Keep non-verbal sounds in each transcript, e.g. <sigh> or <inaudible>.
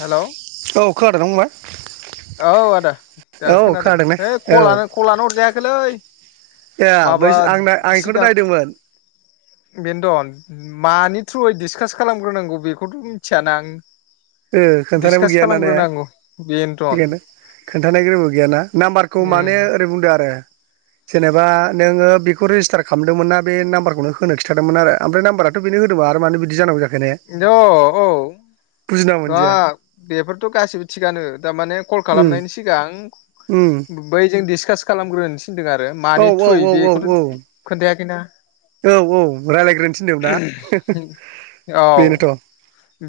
Hello औ खोनादोंना फंबाय? औ आदा दासो औ खोनादों ने है औ कलानो कलानो हरजायाखैलै ए बै माबा आं आं एखौनो सिगां नायदोंमोन। बेनोथ' मानि थ्रुयै डिसकास खालामग्रोनांगौ बेखौथ मिथियाना आं ओ खोन्थानायबो डिसकास गैया ना ने खालामग्रोनांगौ बेनोथन बेखायनथ खोन्थानाय गोबो गैयाना नाम्बारखौ माने उम ओरै बुंदो आरो जेनेबा नोङो बेखौ रेजिस्टार खालामदोंमोनना बे नाम्बारखौनो होनो खिथादोंमोन आरो आमफ्राय नाम्बाराथ बेनो होदोंमोना आरो मानो बिदि जानांगौ जाखो। ने इनथ औ बुजिना नङा मोनदिया बेफोरथ गासिबो थिगानो दामाने कल उम खालामनायनि सिगां उम बैजों दिडिसकास खालामग्रो थिनदों आरो औ मानि औ थ्रुयै औ औ बेखौथ खोन्थाया खैना औ औ राय्लायग्रोनो थिनदों दा औ बेनोथ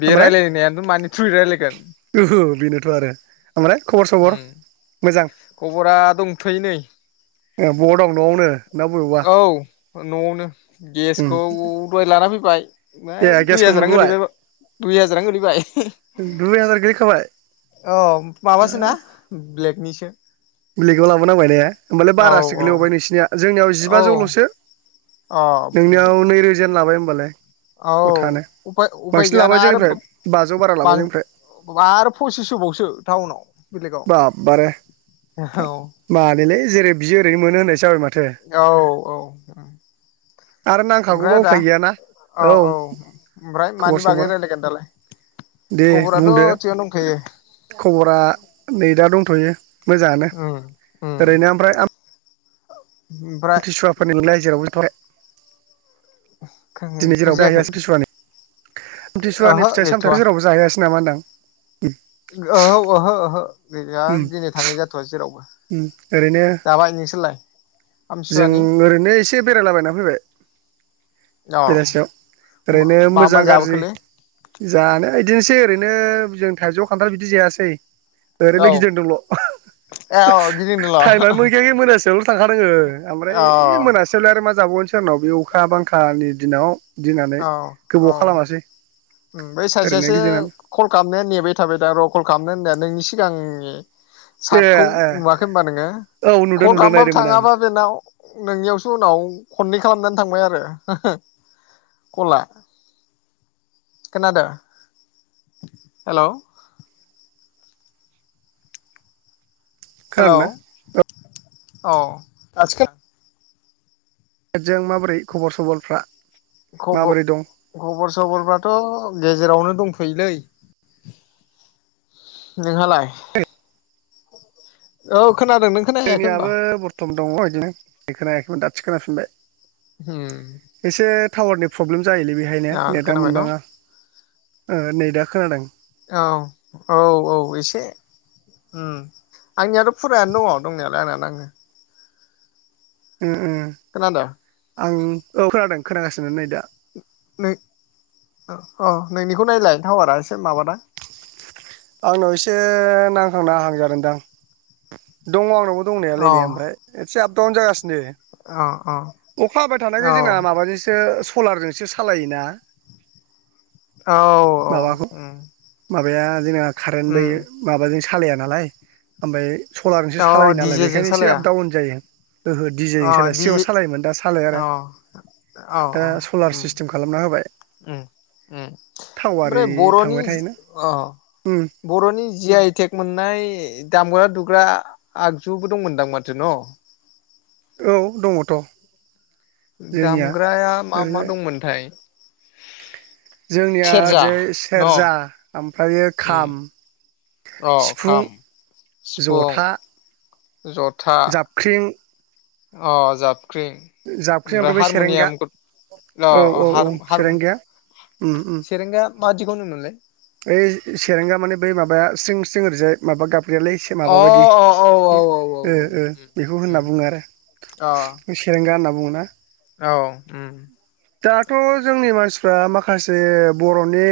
बे रायलायनायानोथ' थ्रुयै रायलायगोन ओहो बेनोथ आरो ओमफ्राय खबर उम सबर मोजां? खबरा दंथ'यो नै ए बहा दं नआवनो ना बबेयावबा औ नआवनो उम गेसखौ दहाय लाना फैबाय ए दुइ गेसखौ हाजारानो मोनबोबाय गोलैबाय दुइ हाजारानो गोलैबाय दुइ हाजार गोलैखाबाय औ माबासोना ब्लेकनिसो ब्लेकआव लाबो नांबाय ने? होनोबालाय बारासो औ गोलैबवबाय नोंसिनिया जोंनियाव औ जिबाजौल'सो अ नोंनियाव नैरोजायानो लाबाय होमबालाय औ गथानो उफाय बांसिन लाबाय गैयाना आरो जोंनिफ्राय बाजौ बारा लाबाय जोंनिफ्राय आरो पसिसस बावसो टाउनाव बेलेगाव बाबबारे औ मानिलै जेरै बियो ओरैनो मोनो होननायसो जाबाय मा औ औ आरो नांखागौबा ओमफ्राय आदा उफाय गैयाना औ औ ओमफ्राय खबर मानि सबर बागै रायलायगोन दालाय दे खबराथ' बुंदो थिगानो दंखायो। खबरा नै दा दंथ'यो मोजाङानो ओरैनो ओमफ्राय औ आमथिसुवाफोर नोंलाय जेरावबो थाबाय। दिनै जेरावबो जाहैयासै बुजियाखै आमथिसुवानि ओहो आमथिसुवानि फिथाइ गैथ'वा सामथायाइखौ जेरावबो जाहैयासै नामा होनदां? उम <unintelligible> ओहो -ओहो गैया दिनै थांनाय जाथ'वा जेरावबो। ओरैनो जाबाय नोंसोरलाय जों आमथिसुवानि ओरैनो एसे बेरायलाबायना फैबाय औ बेलासियाव ओरैनो मा मा मोजां गाज्रि जाबोखोलै जानो। बिदिनोसै ओरैनो जों थाइजौ खान्थाल बिदि जायासै। औ ओरैनो गिदिंदोंल। ए औ गिदिंदोंल' अ टाइमानो मोनखायाखै मोनासियावल' थांखादों ओ ओमफ्राय ओ मोनासियावलाय आरो मा जाबावनोसै‌। सोरनाव बे अखा बांखानि दिनाव। गिनानै औ गोबाव -औ खालामासै बै ओरैनो सासेयासो गिदिंनानै कल खालामनाया नेबाय थाबाय दा र' कल खालामनो होननाया नोंसि सिगां नि ए साटखौ ए नुवाखै होनबा नोङो औ नुदों कल नुदों खालामबाबो नायदोंमोन आं थाङाबा बेनाव नोंनियावसो उनाव खननै खालामनानै थांबाय आरो। कला, खोनादों हेलौ? हेलौ खोनादों ना औ आजिखा जों माबोरै खबर सबरफ्रा? माबोरै खबर- दं खबर सबरफ्राथ' गेजेरावनो। दंथ'योलै। नोंहालाय? <inaudible> औ खोनादों नों खोनाहैयाखै होनबा जोंनियाबो बर्थमान दङ बिदिनो बेखौ दासो खोनाफिनबाय। होम। एसे टावारनि प्रब्लेम जायोलै बेहायनो नेटा न' मोनबाङा? ओ नै दा खोनादों। औ औ औ एसे उम आंनियाथ' फुरायानो दङ दंनायालाय आंनिआ नांङो। उम उम। खोनादों आं औ खोनादों खोनागासिनो नै दा नों अ नोंनिखौ नायलाय थावारा एसे माबाना? आंनाव एसे नांखांना हांजादोंदां। दङ आंनावबो अ दंनायालायनाया ओमफ्रा एसे दाउन जागासिनो। अ अखा हाबाय थानायखाय जोंना माबाजों सलार जोंसो सालायोना। औ माबाखौ औ ओम माबाया जोंना खारेनबो मा जोंसो खालया नालाय ओमफ्राय सलारजोंसो अ सालायो नालाय डिजेजों बेखायनो एसे सालाया आप डाउन जायो। ओहो अ डिजेजों सालाया दि सिगाङाव सालायोमोन दा सालाया अ आरो अ दा सलार ओम सिस्टेम खालामना होबाय ओम थाव आरि ओमफ्राय बर'नि थांबाय थायोना अ उम बर'नि जि आइटेक मोननाय दामग्रा दु ग्रा आगजुबो दंमोनदां माथो न'? औ दङथ'। जोंनिया दामग्राया मा मा ओरै दंमोनथाय जोंनिया सेरजा ओरैजाय न' सेरजा ओमफ्रायो उम खाम अ सिफुं खाम सिफुं ज'था ज'था जाबख्रिं अ जाब जाबख्रिं ओमफ्राय बे सेरेंगा अ औ अ औ औ हार हार सेरेंगाया ओम ओम। सेरेंगा मादिखौ होनोमोनलाय? ओइ सेरेंगा माने बै माबाया स्रिं स्रिं ओरैजाय माबा गाब फग्रायालाय एसे माब अ बायदि अ औ औ ओ औ ओ बेखौ होनना बुङो आरो अ सेरेंगा होनना बुङो। बा औ ओम दाथ' जोंनि मानसिफ्रा माखासे बर'नि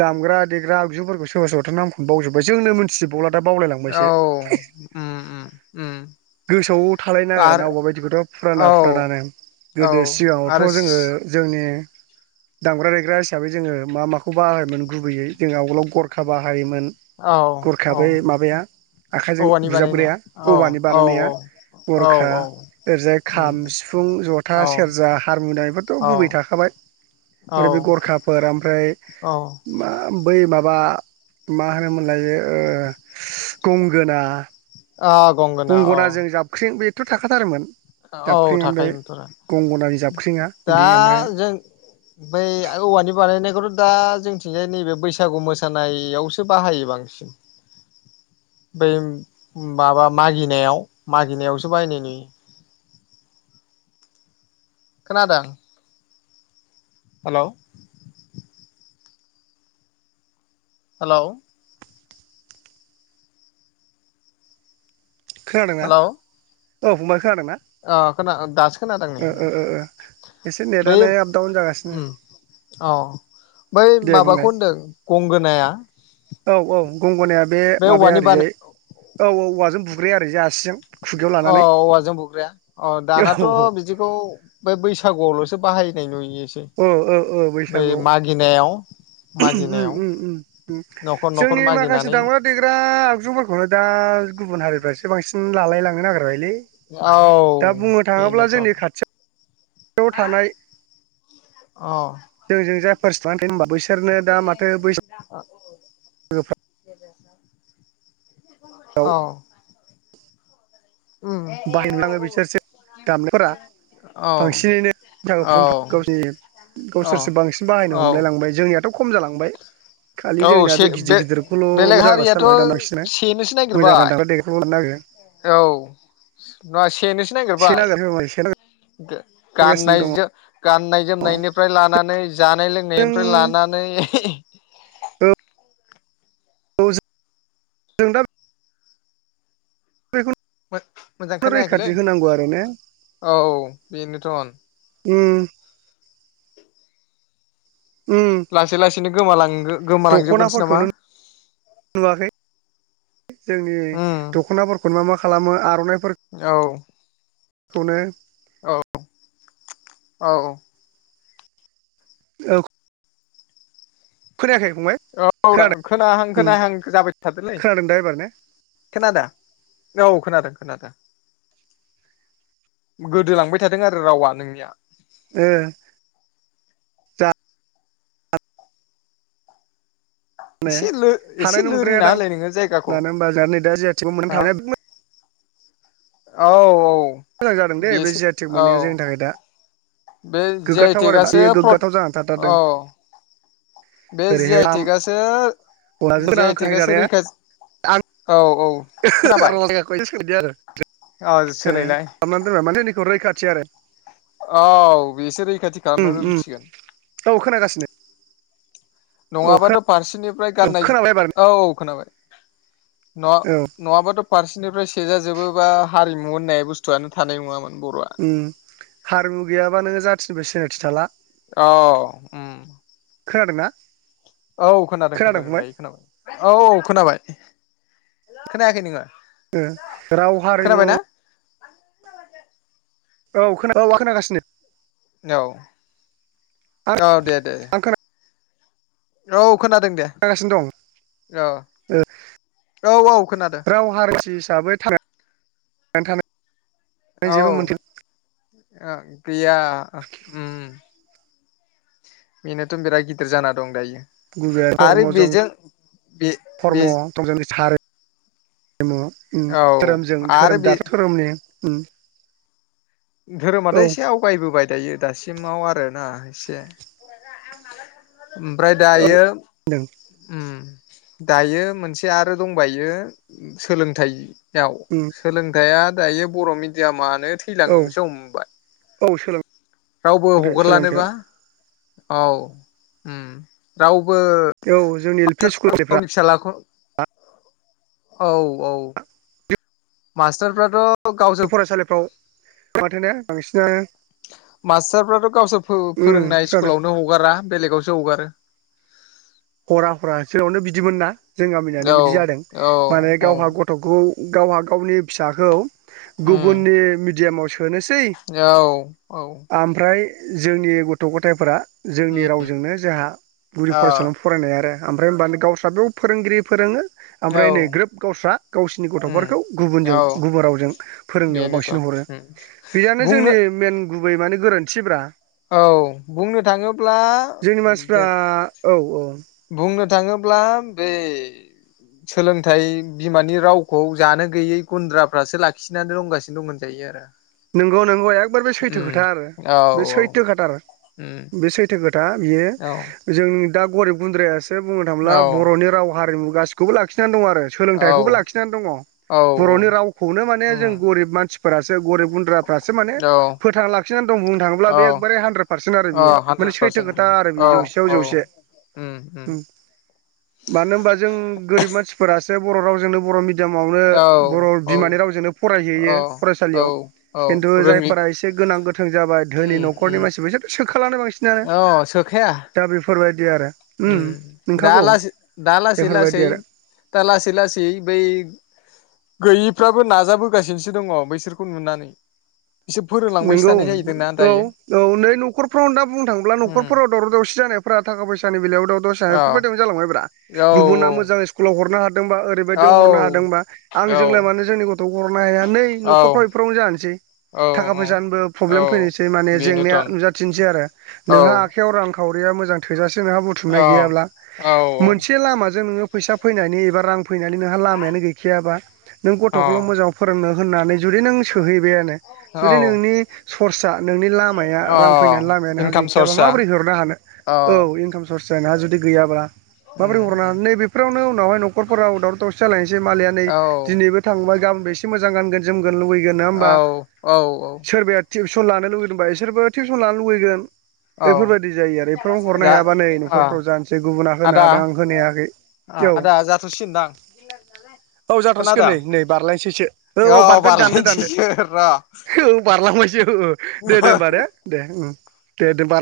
दामग्रा देग्रा आगजुफोरखौ सोरबा सोरावथा नामखौनो बावजोब्बाय जोंनो मिथिजोबावला दा बावलाय औ लांबायसो उम उम उम गोसोआव थालायनो नागिर ना आरो अबबा बायदिखौथ' फुराना फुरानानो औ गोदो सिगाङावथ' आरो जोङो जोंनि दामग्रा देग्रा हिसाबै जोङो मा माखौ बाहायोमोन गुबैयै जों आवगोलाव गरखा बाहायोमोन औ गरखा औ बै माबाया आखाइजों औवानि बानायनाया बुजाबग्राया औ औवानि औ बानायनाया औ औ गरखा औ ओरैजाय खाम उम सिफुं जथा औ सेरजा हारमुनियाम गुबै औ थाखाबाय औ ओमफ्राय बे गरखाफोर ओमफ्राय औ मा बै माबा मा होनोमोनलायो ओ गंगोना ओ गंगना औ। थ' थाखाथारोमोन। औ जाबख्रिङा ओमफ्राय थाखायोमोनथ'रा गंगनारि जाबख्रिङा दा बिदि ओमफ्राय जों बै औवानि बाय बायनायखौथ' दा जोंथिंजाय नैबे बैसागु मोसानायावसो बाहायो बांसिन बै माबा मागिनायाव मागिनायावसो बाहायनाय नुयो। खोनादों? हेल' हेलौ खोनादोंना? हेलौ औ फंबाय खोनादोंना ओ खोना दासो खोनादों नै एसे ओ ओ बै नेटनो आपडाउन जागासिनो उम औ बै दे माबाखौ बुंनाय होनदों गंगोनाया औ औ गंगनाया बे माबाया औवानि बानाय ओरिजाय औ औ औवाजों बु गुरै आरो जासि <unintelligible> अ औवाजों बुग्राया अ औ दानाथ' औ बिदिखौ बे बैसागुआवल'सो बाहायनाय नुयो। ओ ओ ओ बैसागुआव ओम मागिनायाव ओम ओम न'खर न'खर जोंनि माखासे मागिनानै दामग्रा देग्रा आगजुफोरखौनो दा गुबुन हारिफ्रासो बांसिन लालायलांनो नागिरबायलै औ दा बेनोथ' याव थानाय अ जों जों <unintelligible> बैसागोफ्राव <unintelligible> <inaudible> औ उम बाहायनो लाङो बिसोरसो दामनायफोरा औ बांसिनैनो औ <unintelligible> गावनि औ गावसोरसो बांसिन बाहायनो औ हमलाय लांबाय जोंनियाथ' खम जालांबाय। खालि औ से जोंनियााब बे गिदिर बेलेग गिदिरखौल'ल जाग्रासो हारियाथ' जालांबाय दाना बांसिननो सेनोसो मोजां जानो नागिरबाय दांरा देखखौल' लानो नागिरा औ नङा सेनोसो सेन नागिरबाय नागिरो सेन गाननाय नागिरगासिनो जो गाननाय जोमनायनिफ्राय लानानै जानाय दङ लोंनायनिफ्राय लानानै जों औ जों जों दा बेखौनो मोजां खोनायाखैलै रैखाथि होनांगौ आरो ने औ बेनोथ' उम उम बिदिनो गोमालां गोमालांजोबगोनसो नामा दख'नाफोरखौनो नुवाखै जोंनि उम दख'नाफोरखौनो मा मा खालामो आर'नाइफोर खौनो औ औ औ। औ। खोनायाखै। औ दा खोनादों खोनाहां खोनायाहां जाबाय थादोंलै खोनादों दा एबार ने खोनादों? औ खोनादों खोनादों गोदोलांबाय थादों आरो रावा नोंनिया ओ माने एसे एसे हानाय लोरिना नंद्रायादां होलाय नोङो जायगाखौ मानो होनबा जोंहा नै दा जि आइ टेकबो मोननो हा थांबाय आरो। औ औ। मोजां जादों दे बे बेसो जि आइ टेक मोननाया औ जोंनि थाखाय दा। बे जि आइ गोग्गाथाव आरो टेकआसो बेयो फ्र गोग्गाथाव जानानै थाथारदों औ। बे जि ओरैहाय आइ आम टेकआसो अनलाजों जि गोनां आइ हांखो टेकआसो नांजानाया रैखा आं औ। औ खोनाबाय औ सोलायलाय <unintelligible> औ बेसो रैखाथि उम खालामनो उम दोनसिगोन। औ खोनागासिनो। औ खोना नङाबाथ' फारसेनिफ्राय गाननाय खोनाबाय एबार औ औ खोनाबाय। न औ नङाबाथ' फारसेनिफ्राय सेजा जोबोबा हारिमु होननाय बुस्थुआनो थानाय नङामोन। बर'आ उम हारिमु गैयाबानो जाथि जेबो सिनायथि थाला। औ उम। खोनादों ना? औ खोनादों खोनादों दायो खोनाबाय औ औ खोनाबाय। खोनायाखै नोङो? ओ राव हारिमु। खोनाबायना औ खोना आं खोनागासिनो। औ। आं औ दे दे। आं औ। खोनादों दे खोनागासिनो दं औ ओ औ औ खोनादों। राव <unintelligible> औ। जेबो मोनसे आ गैया उम उम। बेनोथ' बिराद गिदिर जाना दं दायो आरो बेजों बे बे <unintelligible> औ धोरोमजों आरो धोरोम बे दाथ' धोरोमनि ओम धोरोमाथ' एसे आवगायबोबाय दायो दासिम सिमाव आरोना एसे ओमफ्राय औ दायो होनदों ओम दायो मोनसे आरो दंबायो सोलोंथाइ याव सोलोंथाइया दायो बर' मिडियामानो औ थैलां एसे हमबाय औ रावबो सोलोंथाइ हगारलानोबा सोलोंथायाइयाव औ आ राव औ जोंनि एल पि स्कुलनिफ्रा फिसालाखौ औ औ मासटारफ्राथ' फरायसालिफ्राव माथो बांसिनानो मास्टारफ्राथ' गावसोर फोरोंनाय खोनादों स्कुलावनो हगारा बेलेगावसो हगारो हरा फरा सोरावनो बिदिमोन ना जों गामिनानै बिदि जादों औ औ माने औ गावहा गथ'खौ गावहा गावनि फिसाखौ उम गुबुननि मिडियामाव सोनोसै औ औ ओमफ्राय जोंनि गथ' गथायफोरा जोंनि उम रावजोंनो जाहा गुदि अ फरायसालिया आरो ओमफ्राय होनबानो गावस्राबो फोरोंगिरि फोरोङो औ ओमफ्राय नै ग्रोब गावस्रा गावसिनि उम गथ'फोरखौ गुबुनजों औ गुबुन रावजों फोरोंनायाव बेनोथ' बांसिन हरो उम बेयानो बुंनो जोंनि मेन गुबै माने गोरोन्थि ब्रा औ बुंनो थाङोब्ला जोंनि मानसिफ्रा जेन औ औ बुं बुंनो थाङोब्ला बे सोलोंथाइ बिमानि रावखौ जानो गैयै गुन्द्राफ्रासो लाखिनानै रोंगासिनो दं होनजायो आरो नंगौ नंगौ एकबार बे सैथो खोथा आरो उम औ बे औ सैथो खोथा उम बे सैथो खोथ दा बियो जों दा गरिब गुन्द्रायास सो बुंनो थाङोब्ला औ औ बर'नि राव हारिमु गासिखौबो लाखिनानै दं आरो। सोलोंथाइखौबो औ लाखिनानै दङ औ बर'नि रावखौनो माने जों उम गोरिब मानसिफोरासो गरिब गुन्द्राफ्रासो माने औ फोथांना लाखनानै दं बुंनो थाङोब्ला बे औ एखकबारे हानद्रेद पारसेन्ट आरो औ बेयो माने हानद्रेद सैथो पारसेन्ट खोथा आरो औ बेयो जौसेयाव औ जौसे उम उम मानो होमबा जों गोरिब मानसिफोरास जे बर' रावजोंनो बर' मिद मिडियामावनो औ बर' बिमानि रावजोंनो फरायहैयो औ औ फरायसालियाव औ खिन्थु रोङि जायफोरा एसे गोनां गोथों जाबाय धोनि उम न'खरनि उम मानसिफोर बिसोरथ' सोखालानो बांसिनानो अ सोखाया दा बेफोर बेफोरबायदि आरो उम दा लासै दा लासै बेफोरबायदि लासेै आरो दा लासै लासै बै गैयिफ्राबो नाजाबोगासिनोसो दङ बैसोरखौ नुनानै बिसोर फोरोंलांबायसो नंगौ थानाय जाहैदोंना औ दायो औ नै न'खरफ्राव दा बुंनो थाङोब्ला उम न'खरफोराव दावराव दावसि जानायफोरा थाखा फैसानि बेलायाव दावराव दावसिया बेफोरबायदिनो जालांबाय ब्रा औ औ गुबुना मोजां सकुलाव हरनो हा दोंबा ओरैबायदि हरनो हादोंबा आं औ जोंलाय मानो जोंनि गथ' <unintelligible> माय नै औ न'खरफ्राव एफोरावनो जानोसै औ थाखा औ फैसानिबो औ प्रब्लेम फैनोसै माने जेंनाया बेनोथन नुजाथिनोसै आरो नोंहा औ आखाइयाव रां खावरिया मोजां थोजासे नाहा अ बुथुमनाय गैयाब्ला औ मोनसे लामाजों नोङो फैसा फैनायनि एबा रां फैनानै नोंहा लामायानो गैखायाबा नों अ गथ'खौल' मोजां फोरोंनो होननानै जुदि नों सोहैबायानो जुदि औ नोंनि सर्सा नोंनि लामाया अ रां फैनायनि लामाया नोंहा इनकाम गैखायाबा सर्सआ माबोरै हरनो हानो औ इनकाम स र्सा ना जुदि गैयाब्ला माबोरै उम उम हरनानै नैबेफोरावनो उनाव हाय नख'राव दावराव दावसि जालायसै जो मालाया नै औ दिनैबो थांबाय गा एसे मोजां गानगोन जोमगोन लुबैगोन ना होमबा? औ औ औ। सोरबाया टिउसन लानो लुगैदों बा बिसोरबो टिउसन लानो लुबैगोन। औ बेफोरबायदि जायो आरो बेफोराव हरनो जा हायाबा नै न'खरफ्राव अ जानोसै गुबुना होनो आदा हादों आं होनो हायाखै औ आदा जाथ'सिगोनदां औ जाथ'सिगोन खोनादों नै नै बारलायसैसो औ औ बारगोन दानदो दानदो। बारलांबायसो। दे दे र' होमबा दे दे उम। दे दे बार